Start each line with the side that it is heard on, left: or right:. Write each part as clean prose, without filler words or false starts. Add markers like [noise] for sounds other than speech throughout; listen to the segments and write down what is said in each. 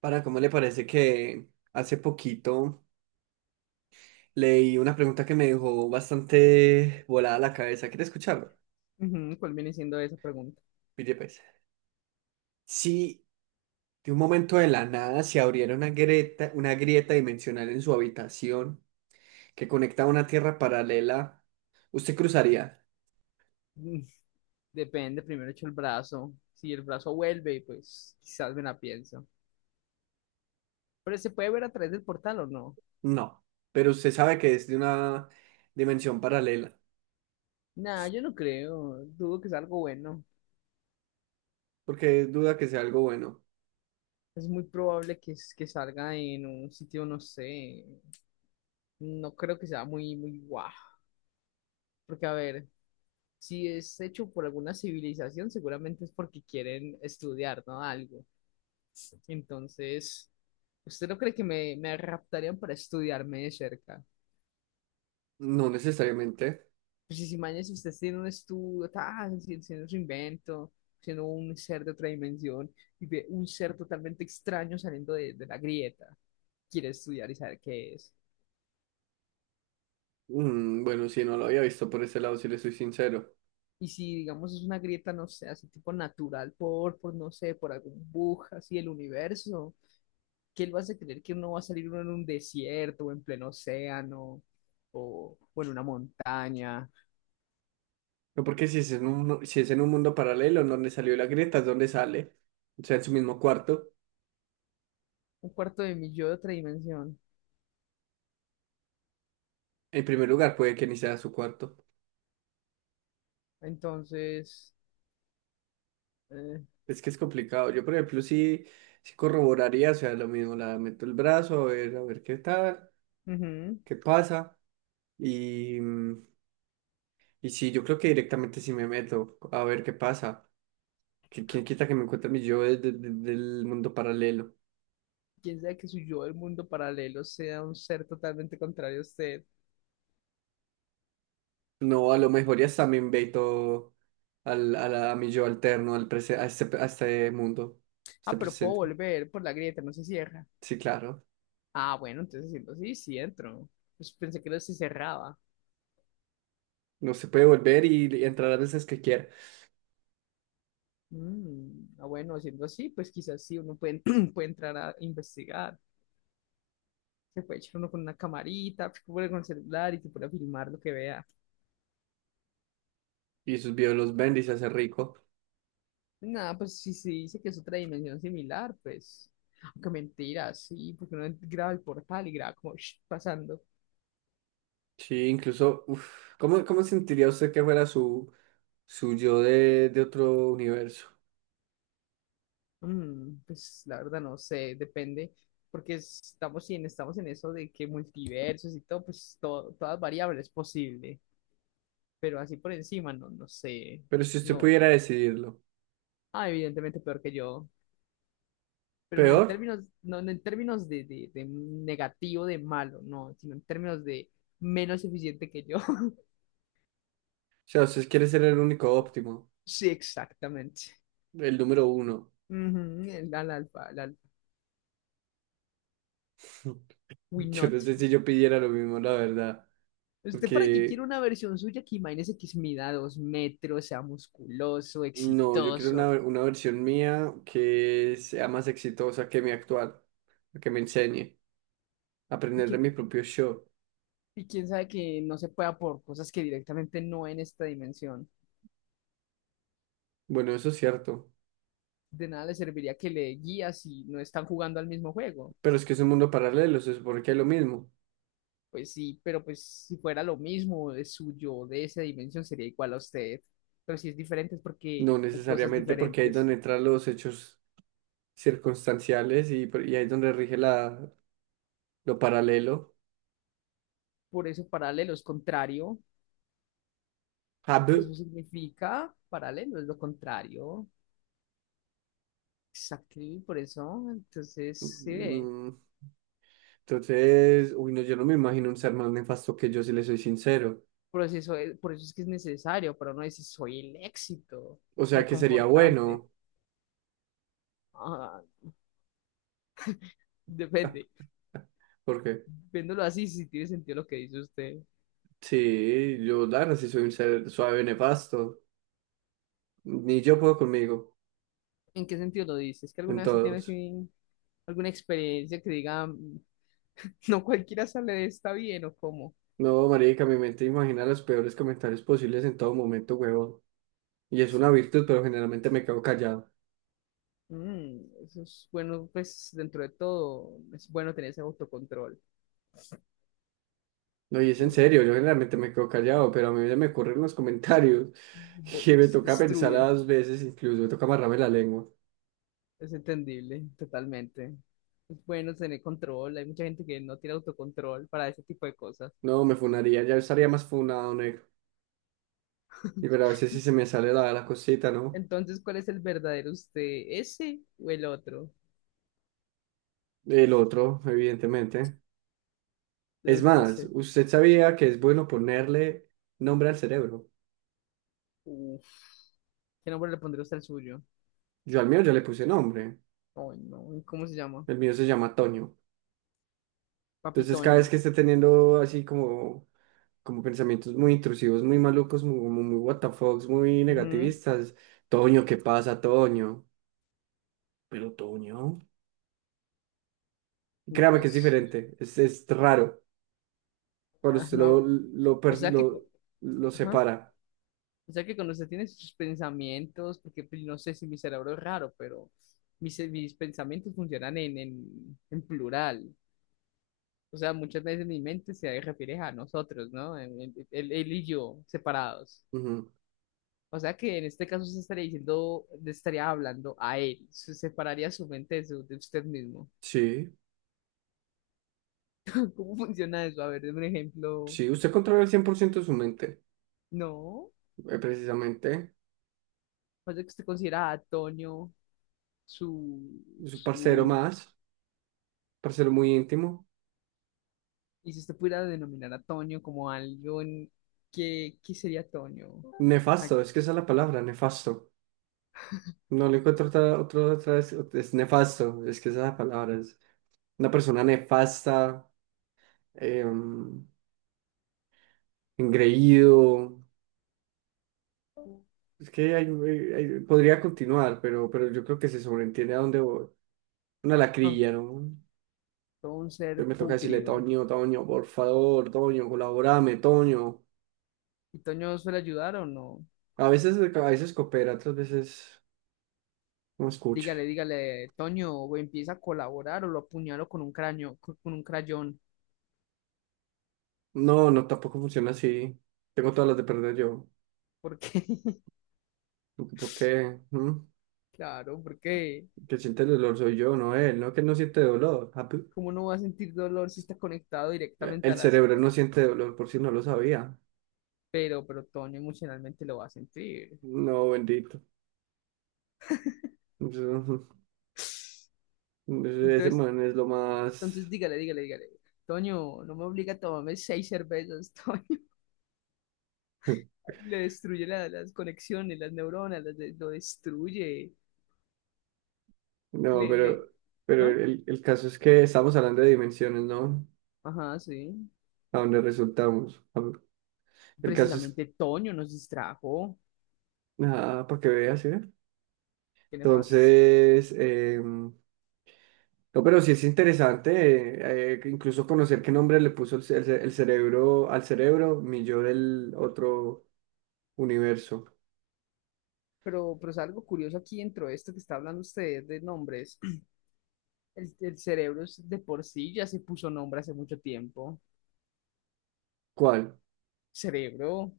right: Para, ¿cómo le parece que hace poquito leí una pregunta que me dejó bastante volada la cabeza? ¿Quiere escucharlo?
left: Ujú. ¿Cuál viene siendo esa pregunta?
right: Pille, pues. Si de un momento de la nada se abriera una grieta dimensional en su habitación que conecta a una tierra paralela, ¿usted cruzaría?
left: Mm, Depende, primero echo el brazo. Si el brazo vuelve, pues quizás me la pienso. Pero ¿se puede ver a través del portal o no?
right: No, pero usted sabe que es de una dimensión paralela,
left: Nah, yo no creo. Dudo que sea algo bueno.
right: porque duda que sea algo bueno.
left: Es muy probable que salga en un sitio, no sé. No creo que sea muy, muy guau. Porque, a ver, si es hecho por alguna civilización, seguramente es porque quieren estudiar, ¿no? Algo. Entonces, ¿usted no cree me raptarían para estudiarme de cerca?
right: No necesariamente.
left: Pues si mañana si usted siendo un estudio, tan, si- siendo su invento, siendo un ser de otra dimensión, y ve un ser totalmente extraño saliendo de la grieta, quiere estudiar y saber qué es.
right: Bueno, si no lo había visto por ese lado, si le soy sincero.
left: Y si, digamos, es una grieta, no sé, así tipo natural, por no sé, por algún bug así del universo, ¿qué él va a hacer creer que uno va a salir uno en un desierto o en pleno océano o en una montaña?
right: No, porque si es en un, no, si es en un mundo paralelo en donde salió la grieta, es donde sale. O sea, en su mismo cuarto.
left: Un cuarto de mi yo de otra dimensión.
right: En primer lugar, puede que ni sea su cuarto.
left: Entonces, eh,
right: Es que es complicado. Yo, por ejemplo, sí, sí corroboraría, o sea, lo mismo, la meto el brazo, a ver qué tal,
left: ujú.
right: qué pasa. Y, mm, y sí, yo creo que directamente sí me meto, a ver qué pasa. Que, ¿quién quita que me encuentre mi yo del mundo paralelo?
left: Quién sabe que su yo del mundo paralelo sea un ser totalmente contrario a usted.
right: No, a lo mejor ya está, me invito a mi yo alterno, a, a este mundo, a este
left: Ah, pero puedo
right: presente.
left: volver por la grieta, no se cierra.
right: Sí, claro.
left: Ah, bueno, entonces siento, sí, sí entro. Pues pensé que no se cerraba.
right: No se puede volver y entrar las veces que quiera.
left: Bueno, siendo así, pues quizás sí uno puede, [clears throat] puede entrar a investigar. Se puede echar uno con una camarita, [smacks lips] puede con el celular y se puede filmar lo que vea.
right: Y sus videos los vende y se hace rico.
left: Nada, pues si se dice que es otra dimensión similar, pues. Aunque mentira, sí, porque uno graba el portal y graba como [smacks lips] pasando.
right: Sí, incluso, uf, ¿cómo, cómo sentiría usted que fuera su, su yo de otro universo?
left: Pues la verdad no sé, depende. Porque estamos en eso de que multiversos y todo, pues todo, todas variables es posible. Pero así por encima, no, no sé.
right: Pero si usted
left: No.
right: pudiera decidirlo,
left: Ah, evidentemente peor que yo. Pero no en
right: peor.
left: términos, no, no en términos de negativo, de malo, no, sino en términos de menos eficiente que yo. [laughs]
right: O sea, usted quiere ser el único óptimo,
left: Sí, exactamente.
right: el número uno.
left: Ujú, el, al alfa, el alfa.
right: [laughs]
left: We
right: Yo no
left: not.
right: sé si yo pidiera lo mismo, la verdad.
left: ¿Usted para qué quiere
right: Porque
left: una versión suya que imagínese que mida 2 metros, sea musculoso,
right: no, yo quiero
left: exitoso,
right: una versión mía que sea más exitosa que mi actual, que me enseñe a
left: y
right: aprender de
left: que
right: mi propio show.
left: y quién sabe que no se pueda por cosas que directamente no en esta dimensión?
right: Bueno, eso es cierto,
left: De nada le serviría que le guías si no están jugando al mismo juego.
right: pero es que es un mundo paralelo, se supone que es lo mismo.
left: Pues sí, pero pues si fuera lo mismo de suyo, de esa dimensión, sería igual a usted. Pero si es diferente es porque
right: No
left: hay cosas
right: necesariamente porque ahí es
left: diferentes.
right: donde entran los hechos circunstanciales y ahí es donde rige lo paralelo.
left: Por eso paralelo es contrario.
right: Hab.
left: Eso significa paralelo, es lo contrario. Exacto, y por eso, entonces,
right: Mm,
left: sí ve.
right: mm. Entonces, uy, no, yo no me imagino un ser más nefasto que yo, si le soy sincero.
left: Por eso, eso es, por eso es que es necesario para uno decir, soy el éxito.
right: O sea que sería
left: Reconfortante.
right: bueno,
left: Ah, depende.
right: porque...
left: Viéndolo así, si tiene sentido lo que dice usted.
right: Sí, yo la verdad sí soy un ser suave nefasto. Ni yo puedo conmigo,
left: ¿En qué sentido lo dices? ¿Es que
right: en
left: alguna vez se tiene
right: todos.
left: así alguna experiencia que diga, "Mm, [laughs] no cualquiera sale de esta bien" o cómo?
right: No, marica, mi mente imagina los peores comentarios posibles en todo momento, huevón. Y es una virtud, pero generalmente me quedo callado.
left: Mm, eso es bueno, pues dentro de todo es bueno tener ese autocontrol
right: No, y es en
left: porque
right: serio, yo generalmente me quedo callado, pero a mí se me ocurren los comentarios [laughs] que me toca pensar
left: destruyen,
right: las veces, incluso me toca amarrarme la lengua.
left: es entendible totalmente. Es bueno tener control, hay mucha gente que no tiene autocontrol para ese tipo de cosas.
right: No, me funaría, ya estaría más funado, negro. Y pero a veces sí
left: [laughs]
right: se me sale la, la cosita, ¿no?
left: Entonces, ¿cuál es el verdadero usted? ¿Ese o el otro?
right: El otro, evidentemente. Es
left: Uy, qué
right: más,
left: sé.
right: ¿usted sabía que es bueno ponerle nombre al cerebro?
left: Uf, ¿qué nombre le pondría usted al suyo?
right: Yo al mío ya le puse nombre.
left: Ay, no, y ¿cómo se llama?
right: El mío se llama Toño. Entonces, cada vez
left: Papitoño.
right: que esté teniendo así como, como pensamientos muy intrusivos, muy malucos, muy, muy, muy what the fucks, muy
left: Ujú.
right: negativistas, Toño, ¿qué pasa, Toño? Pero Toño.
left: No,
right: Créame que es
left: pues.
right: diferente. Es raro. Cuando
left: Ah,
right: usted
left: no, hab- o sea que. Cu-
right: lo
left: Ajá.
right: separa.
left: O sea que cuando usted tiene sus pensamientos, porque pues, no sé si mi cerebro es raro, pero mis pensamientos funcionan en plural. O sea, muchas veces mi mente se refiere a nosotros, ¿no? Él, él y yo, separados.
right: Ujú.
left: O sea que en este caso se estaría diciendo, le estaría hablando a él, se separaría su mente de usted mismo.
right: Sí,
left: [laughs] ¿Cómo funciona eso? A ver, deme un ejemplo.
right: sí, usted controla el 100% de su mente.
left: No,
right: Precisamente.
left: pasa que usted considera a Toño su,
right: Es un parcero
left: su,
right: más. Para ser muy íntimo.
left: y si usted pudiera denominar a Toño como algo en, ¿qué, qué sería Toño? Ah,
right: Nefasto, es que esa es la palabra, nefasto.
left: [laughs]
right: No le encuentro otra, otra, otra vez, es nefasto, es que esa es la palabra, es una persona nefasta, eh, engreído. Es que podría continuar, pero yo creo que se sobreentiende a dónde voy. Una
left: ah,
right: lacrilla, ¿no?
left: todo un
right: Entonces
left: ser
right: me toca decirle,
left: pútrido.
right: Toño, Toño, por favor, Toño, colaborame, Toño.
left: ¿Y Toño suele ayudar o no?
right: A veces coopera, otras veces no escucha.
left: Dígale, dígale, Toño, o empieza a colaborar o lo apuñalo con un cráneo, con un crayón,
right: No, no, tampoco funciona así. Tengo todas las de perder yo.
left: porque [laughs]
right: ¿Por qué? ¿Mm?
left: claro, porque
right: Que siente el dolor soy yo, no él, no que él no siente dolor. Ah, pu-
left: ¿cómo no va a sentir dolor si está conectado directamente a
right: el
left: las...
right: cerebro no siente dolor, por si no lo sabía.
left: Pero Toño emocionalmente lo va a sentir.
right: No, bendito. Eso... [laughs] Ese
left: Entonces,
right: man es lo
left: entonces
right: más...
left: dígale, dígale, dígale. Toño, no me obliga a tomarme 6 cervezas, [laughs] Toño.
right: [laughs]
left: Le destruye las conexiones, las neuronas, las de- lo destruye.
right: No,
left: Le, le...
right: pero
left: ¿Ah?
right: el caso es que estamos hablando de dimensiones, ¿no?
left: Ajá, sí.
right: A donde resultamos. Ah, el caso es...
left: Precisamente Toño nos distrajo.
right: Ah, para que veas, ¿eh?
left: Qué nefasto.
right: Entonces, em, No, pero sí es interesante, incluso conocer qué nombre le puso el cerebro al cerebro, mi yo del otro universo.
left: Pero es algo curioso aquí dentro de esto que está hablando usted de nombres. El cerebro es de por sí ya se puso nombre hace mucho tiempo.
right: ¿Cuál?
left: Cerebro.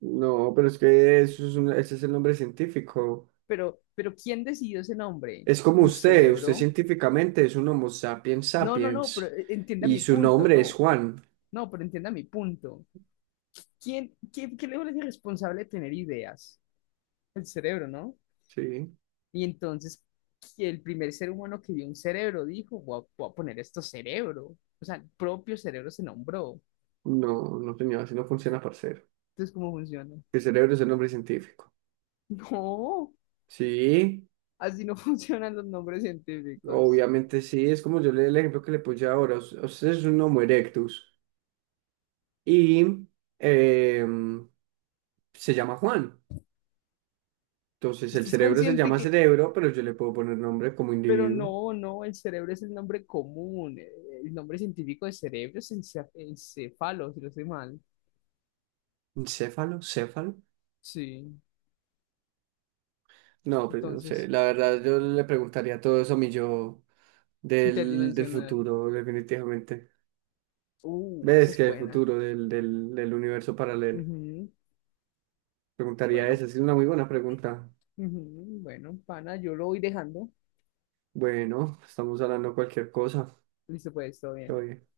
right: No, pero es que eso es un- ese es el nombre científico.
left: Pero ¿quién decidió ese nombre?
right: Es como
left: ¿Un
right: usted, usted
left: cerebro?
right: científicamente es un Homo sapiens
left: No, no, no, pero
right: sapiens
left: entienda
right: y
left: mi
right: su
left: punto,
right: nombre es
left: no.
right: Juan.
left: No, pero entienda mi punto. ¿Quién, quién, qué le es responsable de tener ideas? El cerebro, ¿no?
right: Sí,
left: Y entonces que el primer ser humano que vio un cerebro dijo, voy a poner esto cerebro. O sea, el propio cerebro se nombró.
right: no, no señor, así no funciona, parcero.
left: Entonces, ¿cómo funciona? [laughs]
right: El cerebro es el nombre científico.
left: No,
right: Sí,
left: así no [laughs] funcionan los nombres científicos.
right: obviamente sí, es como yo le el ejemplo que le puse ahora. Usted es un Homo erectus y eh, se llama Juan. Entonces el
left: Usted es
right: cerebro se
left: consciente
right: llama
left: que,
right: cerebro, pero yo le puedo poner nombre como
left: pero
right: individuo.
left: no, no, el cerebro es el nombre común. El nombre científico de cerebro es encéfalo, si no estoy mal.
right: ¿Encéfalo? ¿Céfalo?
left: Sí,
right: No, pues no sé.
left: entonces,
right: La verdad, yo le preguntaría todo eso a mi yo del
left: interdimensional.
right: futuro, definitivamente.
left: Esa
right: ¿Ves
left: es
right: que el
left: buena.
right: futuro del universo paralelo?
left: Ujú,
right: Preguntaría
left: bueno,
right: eso. Es una muy buena pregunta.
left: ujú, bueno, pana, yo lo voy dejando.
right: Bueno, estamos hablando cualquier cosa.
left: Listo, pues, todo
right: Todo
left: bien.
right: bien.